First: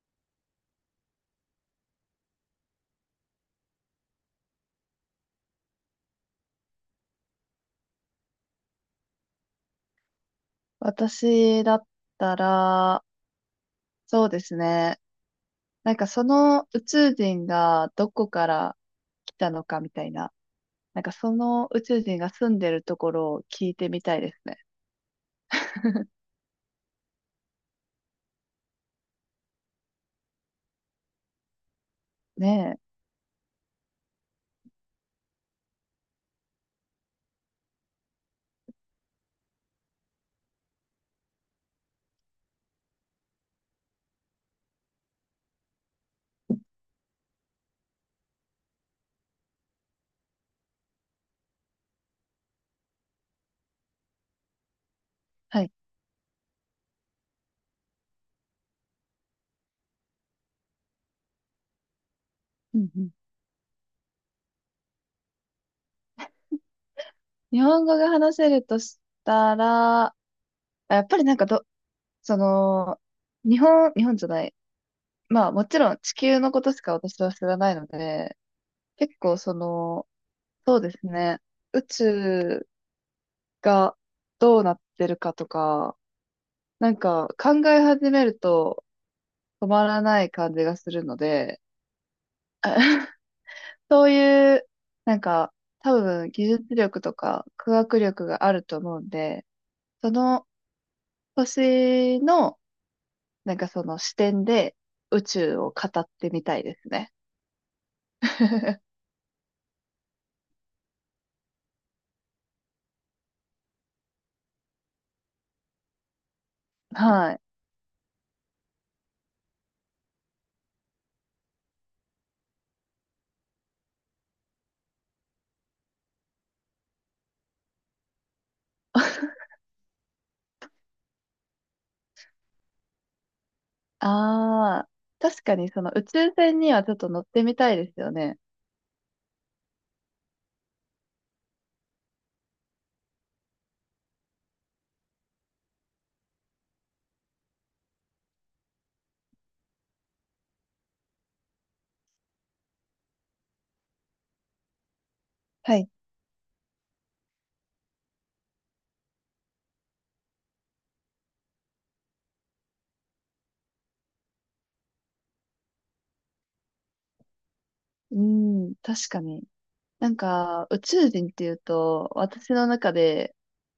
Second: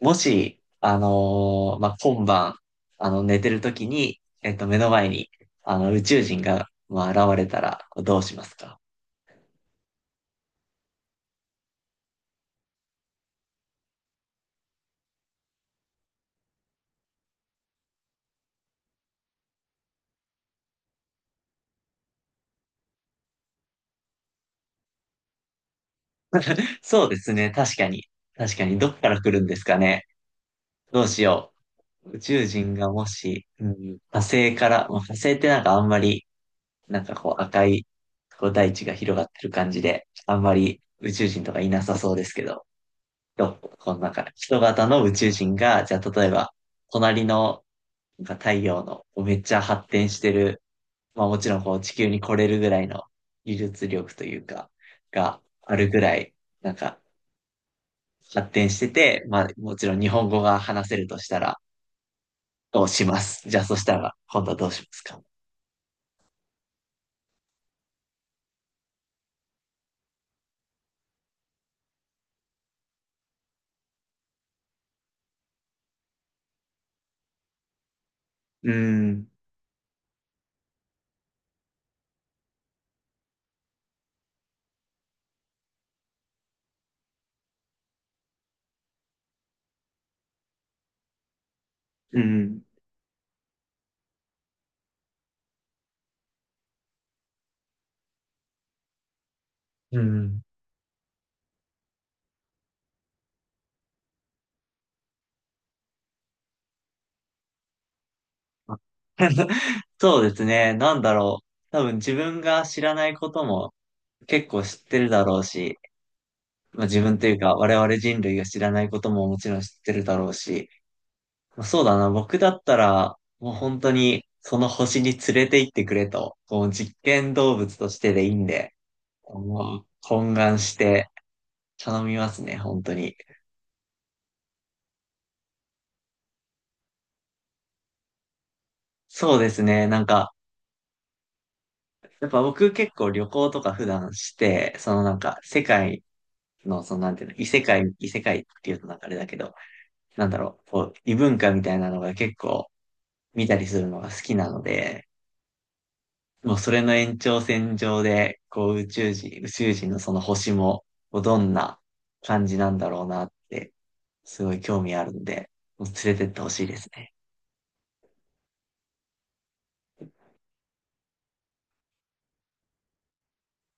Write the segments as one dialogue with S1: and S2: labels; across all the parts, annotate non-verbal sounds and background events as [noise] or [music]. S1: もし、今晩、寝てる時に、目の前に、宇宙人が、まあ、現れたら、どうしますか？
S2: 私だったら、そうですね。なんかその宇宙人がどこから来たのかみたいな。なんかその宇宙人が住んでるところを聞いてみたいですね。[laughs]
S1: そうですね。確かに。確かに。どっから来るんですかね。どうしよう。宇宙人
S2: ね
S1: が
S2: え。
S1: もし、うん、火星から、まあ、火星ってなんかあんまり、なんかこう赤い、こう大地が広がってる感じで、あんまり宇宙人とかいなさそうですけど、どうこのなんか人型の宇宙人が、じゃあ例えば、隣の、なんか太陽のこうめっちゃ発展してる、まあもちろんこう地球に来れるぐらいの技術力というか、が
S2: はい。
S1: あるぐらい、なんか発展してて、まあもちろん日本語が話せるとしたら、
S2: う
S1: を
S2: んう
S1: し
S2: ん。
S1: ます。じゃあそしたら、今度はどうしますか？
S2: 日本語が話せるとしたら、やっぱりなんかど、その、日本、日本じゃない。まあもちろん地球のことしか私は知らないので、
S1: うー
S2: 結
S1: ん、
S2: 構その、そうですね。宇宙がどうなってるかとか、なんか考え始めると止まらない感じがするので、
S1: うん。
S2: [laughs] そういう、なんか多分技術力とか科学力があると思うんで、
S1: う
S2: そ
S1: ん。
S2: の年の、なんかその視点で宇宙を語ってみたいですね。
S1: あ、
S2: [laughs]
S1: [laughs] そうですね。なんだろう。多分自分が知らないことも結構知ってるだろうし、まあ、自分とい
S2: は
S1: う
S2: い。
S1: か我々人類が知らないことももちろん知ってるだろうし、まあ、そうだな。僕だったら、もう本当にその星に連れて行ってくれと、こう実験動物としてでいいんで、もう懇願して頼みますね。本当に。
S2: ああ、確かにその宇宙船にはちょっと乗ってみたいですよね。
S1: そうですね。なんか、やっぱ僕結構旅行とか普段して、そのなんか世界の、そのなんていうの、異世界、異世界っていうとなんかあれだけど、なんだろう、こう、異文化みたいなのが結構見たりするのが好きなので、
S2: はい。
S1: もうそれの延長線上で、こう宇宙人、宇宙人のその星も、こうどんな感じなんだろうなって、すごい興味あるんで、もう連れてってほしいですね。
S2: うん、確かに。なんか、宇宙人っていうと、私の中で、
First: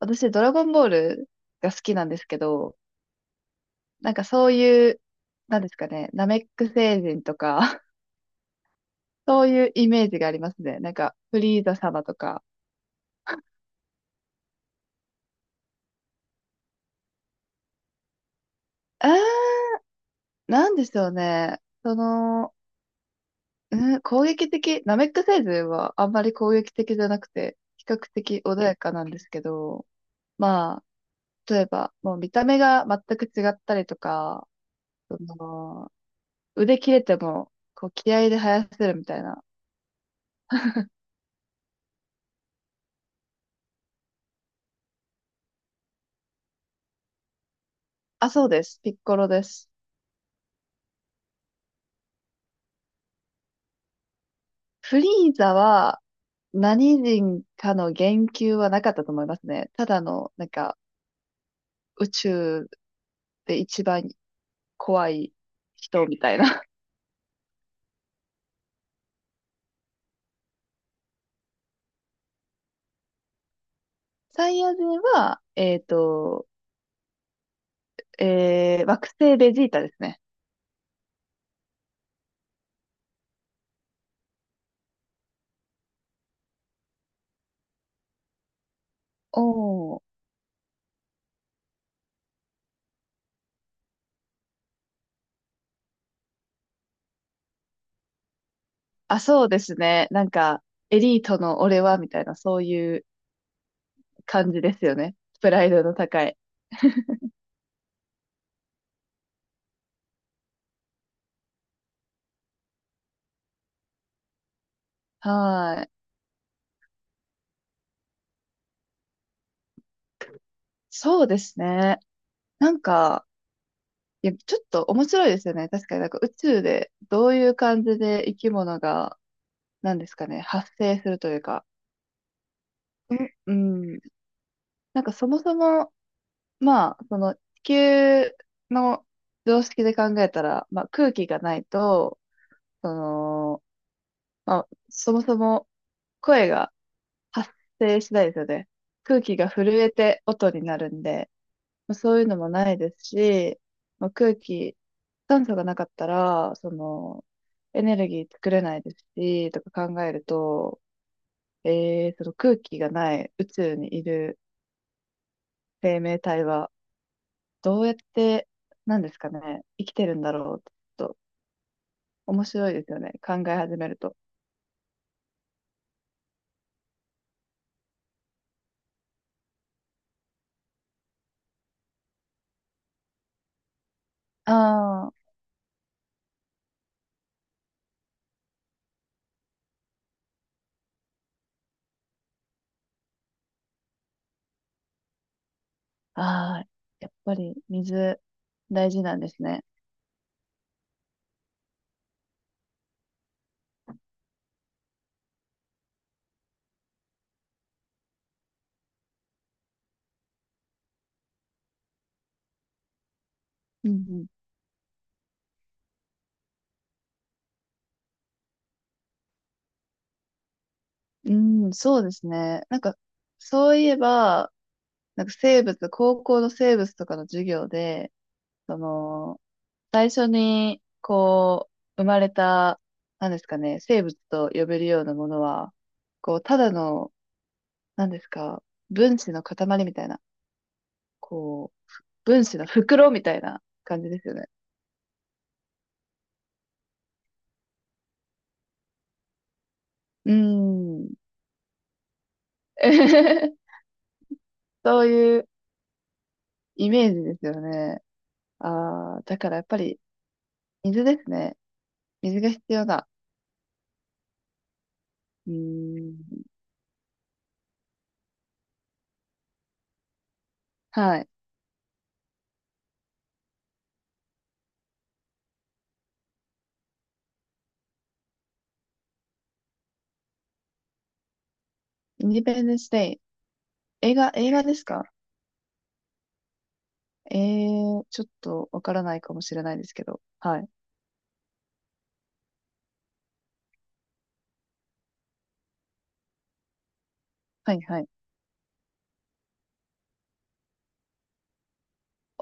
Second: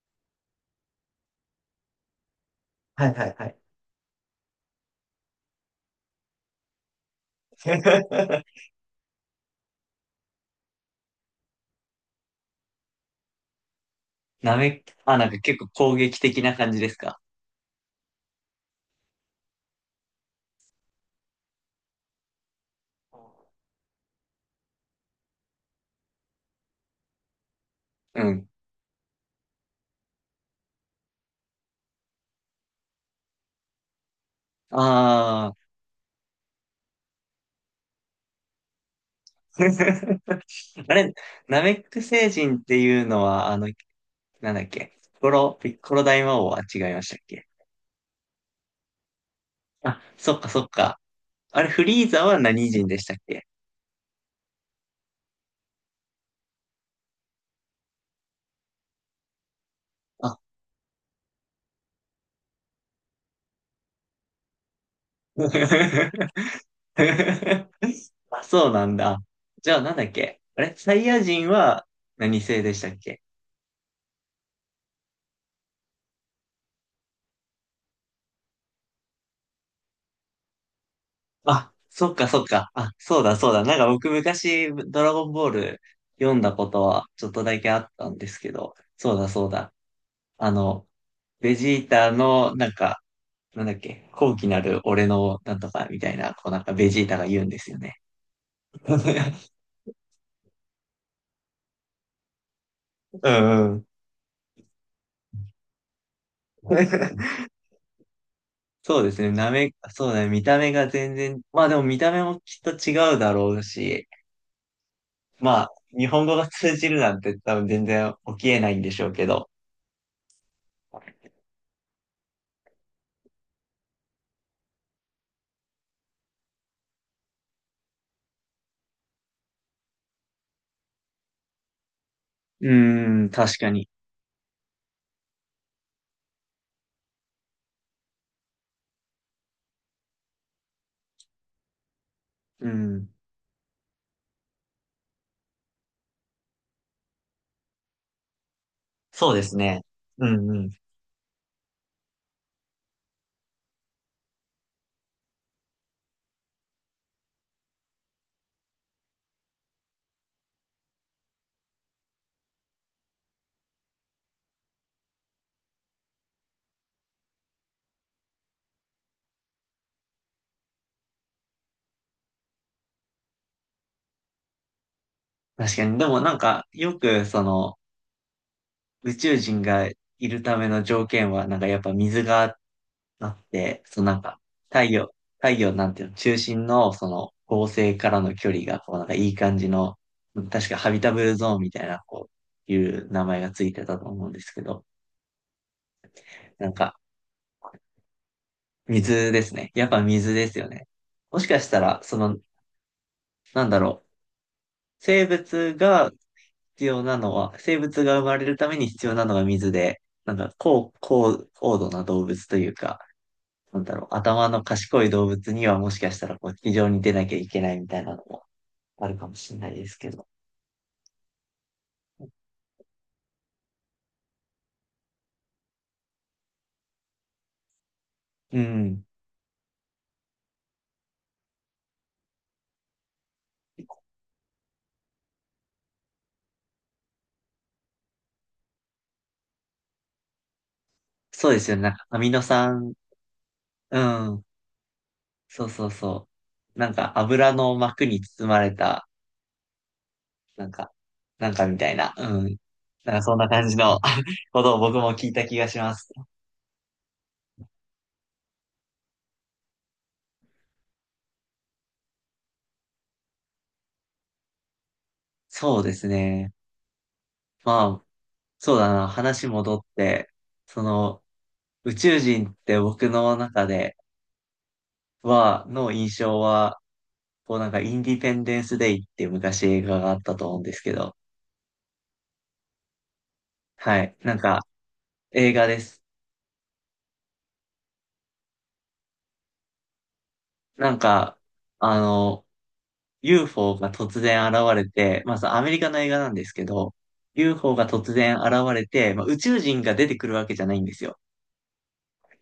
S2: 私、ドラゴンボールが好きなんですけど、
S1: はいはいはい。
S2: なんかそういう、なんですかね、ナメック星人とか、[laughs]
S1: [laughs]
S2: そういうイメージがありますね。なんか、フリーザ様とか。
S1: なめ、あ、なんか結構攻撃的な感じですか？
S2: あー、なんでしょうね。その、うん、攻撃的、ナメック星人はあんまり攻撃的じゃなくて、比較
S1: う
S2: 的
S1: ん。
S2: 穏やかなんですけど、まあ、例えば、もう見た目が全く違ったりとか、そ
S1: ああ。
S2: の腕切れても、こう、気合で生やせるみたいな。
S1: [laughs] あれ、ナメック星人っていうのは、あの、なんだっけ、ピッコロ大魔王は違いましたっけ？
S2: あ、そうです。ピッコロです。
S1: あ、そっかそっか。あれ、フリーザは何人でしたっけ？
S2: フリーザは、何人かの言及はなかったと思いますね。ただの、
S1: あ、
S2: なんか、宇宙で一番怖い人みたいな。
S1: [laughs] あ、そうなんだ。じゃあ、なんだっけあれ、サイヤ人は何星でしたっけ？
S2: [laughs] サイヤ人は、惑星ベジータですね。
S1: あ、そっかそっか。あ、そうだそうだ。なんか僕昔、ドラゴンボール読んだことはちょっとだけあったんですけど、そうだそうだ。
S2: おー。
S1: あの、ベジータの、なんか、なんだっけ、高貴なる俺のなんとかみたいな、こうなんかベジータが言うんですよね。
S2: あ、そ
S1: [laughs]
S2: うですね。なんか、エリートの俺は、みたいな、そういう
S1: うんうん。
S2: 感じですよね。プライドの高い。
S1: [laughs] そうですね、なめ、そうだね、見た目が全然、まあでも見た目もきっと違うだろうし、まあ、
S2: はーい。
S1: 日本語が通じるなんて多分全然起きえないんでしょうけど。
S2: そうですね。なんか、いや、ちょっと面白いですよね。確かになんか宇宙でどういう感じで生き物が、なんですかね、発生するというか。
S1: う
S2: う
S1: ーん、
S2: ん。
S1: 確かに。
S2: うん、なんかそもそも、まあ、その地球の常識で考えたら、まあ空気がないと、
S1: う
S2: そ
S1: ん。
S2: の、まあ、そもそも声が発生しないですよね。空
S1: そう
S2: 気
S1: で
S2: が
S1: す
S2: 震
S1: ね。
S2: えて
S1: うん
S2: 音に
S1: うん。
S2: なるんで、まあそういうのもないですし、まあ、空気、酸素がなかったら、その、エネルギー作れないですし、とか考えると、その空気がない宇宙にいる生命体は、どうやって、なんですかね、生きてるんだろうって、ちょっと面白いですよね、考え始めると。
S1: 確かに。でもなんか、よくその、宇宙人がいるための条件は、なんかやっぱ水があっだって、そのなんか、
S2: あ
S1: 太陽なんていうの、中心のその恒星からの距離が、こうなんかいい感じの、確かハビタブルゾーンみたいな、こう、いう名前がついてたと思うんですけど、
S2: あ、ああ、
S1: なんか、
S2: やっぱり水、大事なんで
S1: 水で
S2: す
S1: す
S2: ね。
S1: ね。やっぱ水ですよね。もしかしたら、その、なんだろう、生物が必要なのは、生物が生まれるために必要なのが水で、なんか高度な動物というか、なん
S2: う
S1: だろう、
S2: ん
S1: 頭の賢い動物にはもしかしたらこう、非常に出なきゃいけないみたいなのもあるかもしれないですけど。
S2: うん。うん、そうですね。なんか、そういえば、なんか生物、高校の生物とかの授業で、
S1: う
S2: そ
S1: ん。
S2: の、最初に、こう、生まれた、なんですかね、生物と呼べるようなものは、こう、ただの、なんですか、分子の塊みたいな、
S1: そうです
S2: こ
S1: よね。なん
S2: う、
S1: かアミノ
S2: 分子の
S1: 酸、
S2: 袋みたいな
S1: う
S2: 感じですよ
S1: ん。
S2: ね。
S1: そうそうそう。なんか油の膜に包まれた、
S2: うー
S1: なんか、
S2: ん。
S1: なんかみたいな。うん。なんかそんな感じ
S2: [laughs]
S1: の [laughs] ことを僕
S2: そう
S1: も聞い
S2: い
S1: た
S2: う
S1: 気がします。
S2: イメージですよね。ああ、だからやっぱり、水ですね。水が必要だ。う
S1: そうです
S2: ーん。
S1: ね。まあ、そうだな。話戻って、そ
S2: は
S1: の、
S2: い。
S1: 宇宙人って僕の中では、の印象は、こうなんかインディペンデンスデイっていう昔映画があったと思うんですけど、
S2: インディペンデンスデイ。
S1: は
S2: 映
S1: い。
S2: 画、
S1: なん
S2: 映画
S1: か、
S2: ですか？
S1: 映画です。
S2: ええ、ちょっとわからないかもしれないですけど。はい。
S1: なんか、あの、UFO が突然現れて、まずアメリカの映画なんですけど、
S2: は
S1: UFO
S2: い、
S1: が
S2: はい。
S1: 突然現れて、まあ、宇宙人が出てくるわけじゃないんですよ。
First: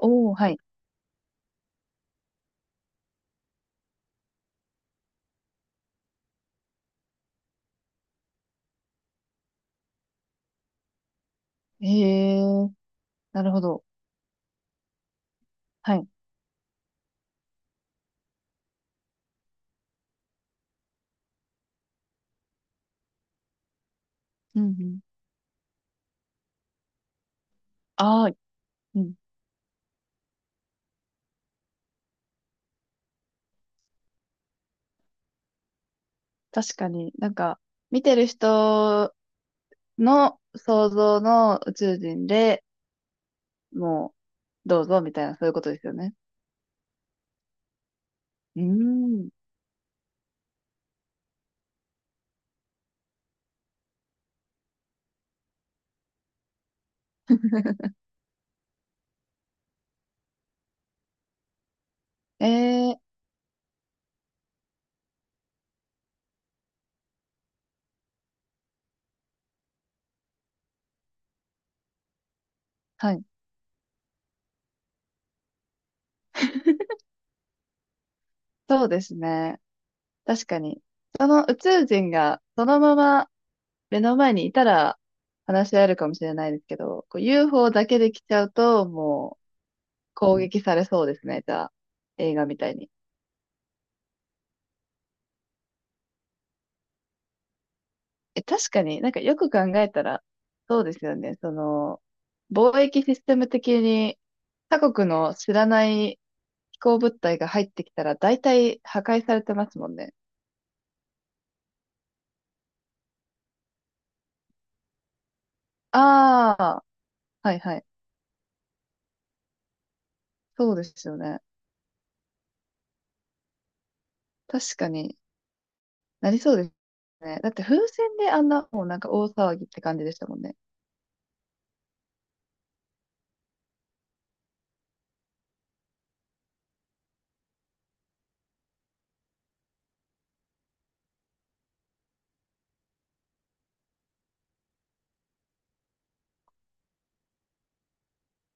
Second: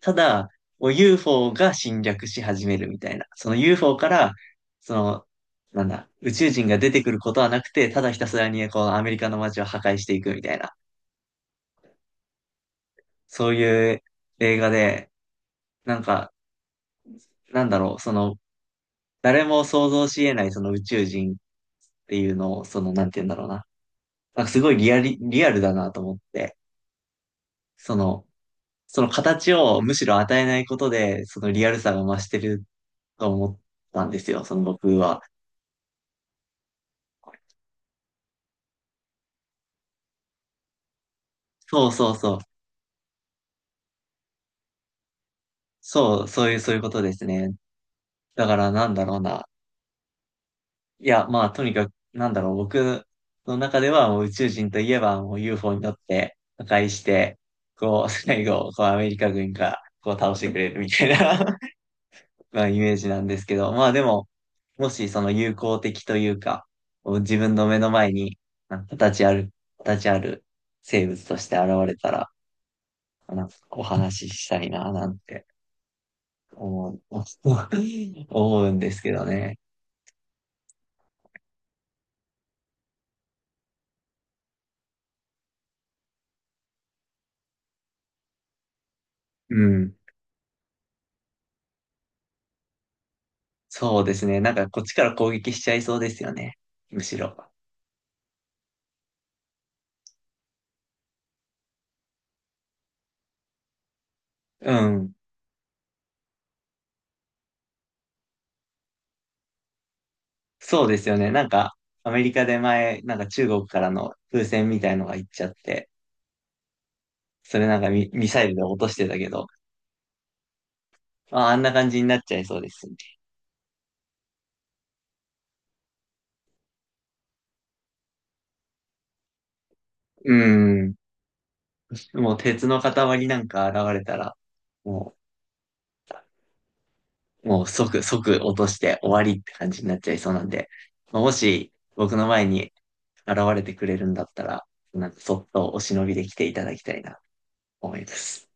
S1: た
S2: ー、
S1: だ、
S2: はい。
S1: もう UFO が侵略し始めるみたいな。その UFO から、その、なんだ、宇宙人が出てくることはなくて、ただひたすらにこのアメリカの街を破壊していくみたいな、
S2: ええ、なる
S1: そう
S2: ほど。
S1: いう映画で、
S2: は
S1: なん
S2: い。
S1: か、なんだろう、その、誰も想像し得ないその宇宙人っていうのを、その、なんて言うんだろうな。なんかす
S2: うん、う
S1: ごい
S2: ん。
S1: リアルだなと思って、その、
S2: ああ、う
S1: その
S2: ん。
S1: 形をむしろ与えないことで、そのリアルさが増してると思ったんですよ、その僕は。
S2: 確かになんか、見てる人の想像の宇
S1: そう
S2: 宙
S1: そう
S2: 人
S1: そう。
S2: でもう、どうぞみたいな、そういうことですよね。
S1: そう、そういうことですね。だか
S2: うー
S1: らなんだろう
S2: ん。
S1: な。いや、まあ、とにかく、なんだろう、僕の中ではもう宇宙人といえばもう UFO に乗って破壊して、こう、最後、こうアメリカ軍がこう倒してくれるみたいな、
S2: え
S1: まあ、イメージ
S2: え、
S1: なんですけど、まあでも、もしその友好的というか、こう自分の目の前に、なんか形ある、形ある生物として現れたら、
S2: はい。
S1: なんかお話ししたいな、なんて思う、[laughs] 思うん
S2: そう
S1: です
S2: で
S1: け
S2: す
S1: どね。
S2: ね。確かに。その宇宙人が、そのまま目の前にいたら話し合えるかもしれないですけど、こう UFO だけで来ちゃうと、もう
S1: うん。
S2: 攻撃されそうですね、じゃあ、映画みたいに。
S1: そうですね。なんかこっちから攻撃しちゃいそうですよね。むしろ。
S2: え、確かになんかよく考えたら、そうですよね、その、貿易システム的に
S1: う
S2: 他国
S1: ん。
S2: の知らない飛行物体が入ってきたら大体破壊されてますもんね。
S1: そうですよね。なんか、アメリカで前、なんか中国からの風船みたいのが行っちゃって、
S2: ああ、は
S1: そ
S2: い
S1: れ
S2: は
S1: なん
S2: い。
S1: かミ、ミサイルで落としてたけど、
S2: そうですよね。
S1: あ、あんな感じになっちゃいそうですね。
S2: 確かになりそうですね。だって風船であんなもうなんか大騒ぎって感じでした
S1: う
S2: もんね。
S1: ん。もう鉄の塊なんか現れたら、もう、即落として終わりって感じになっちゃいそうなんで、まあもし僕の前に現れてくれるんだったら、なんかそっとお忍びで来ていただきたいなと思います。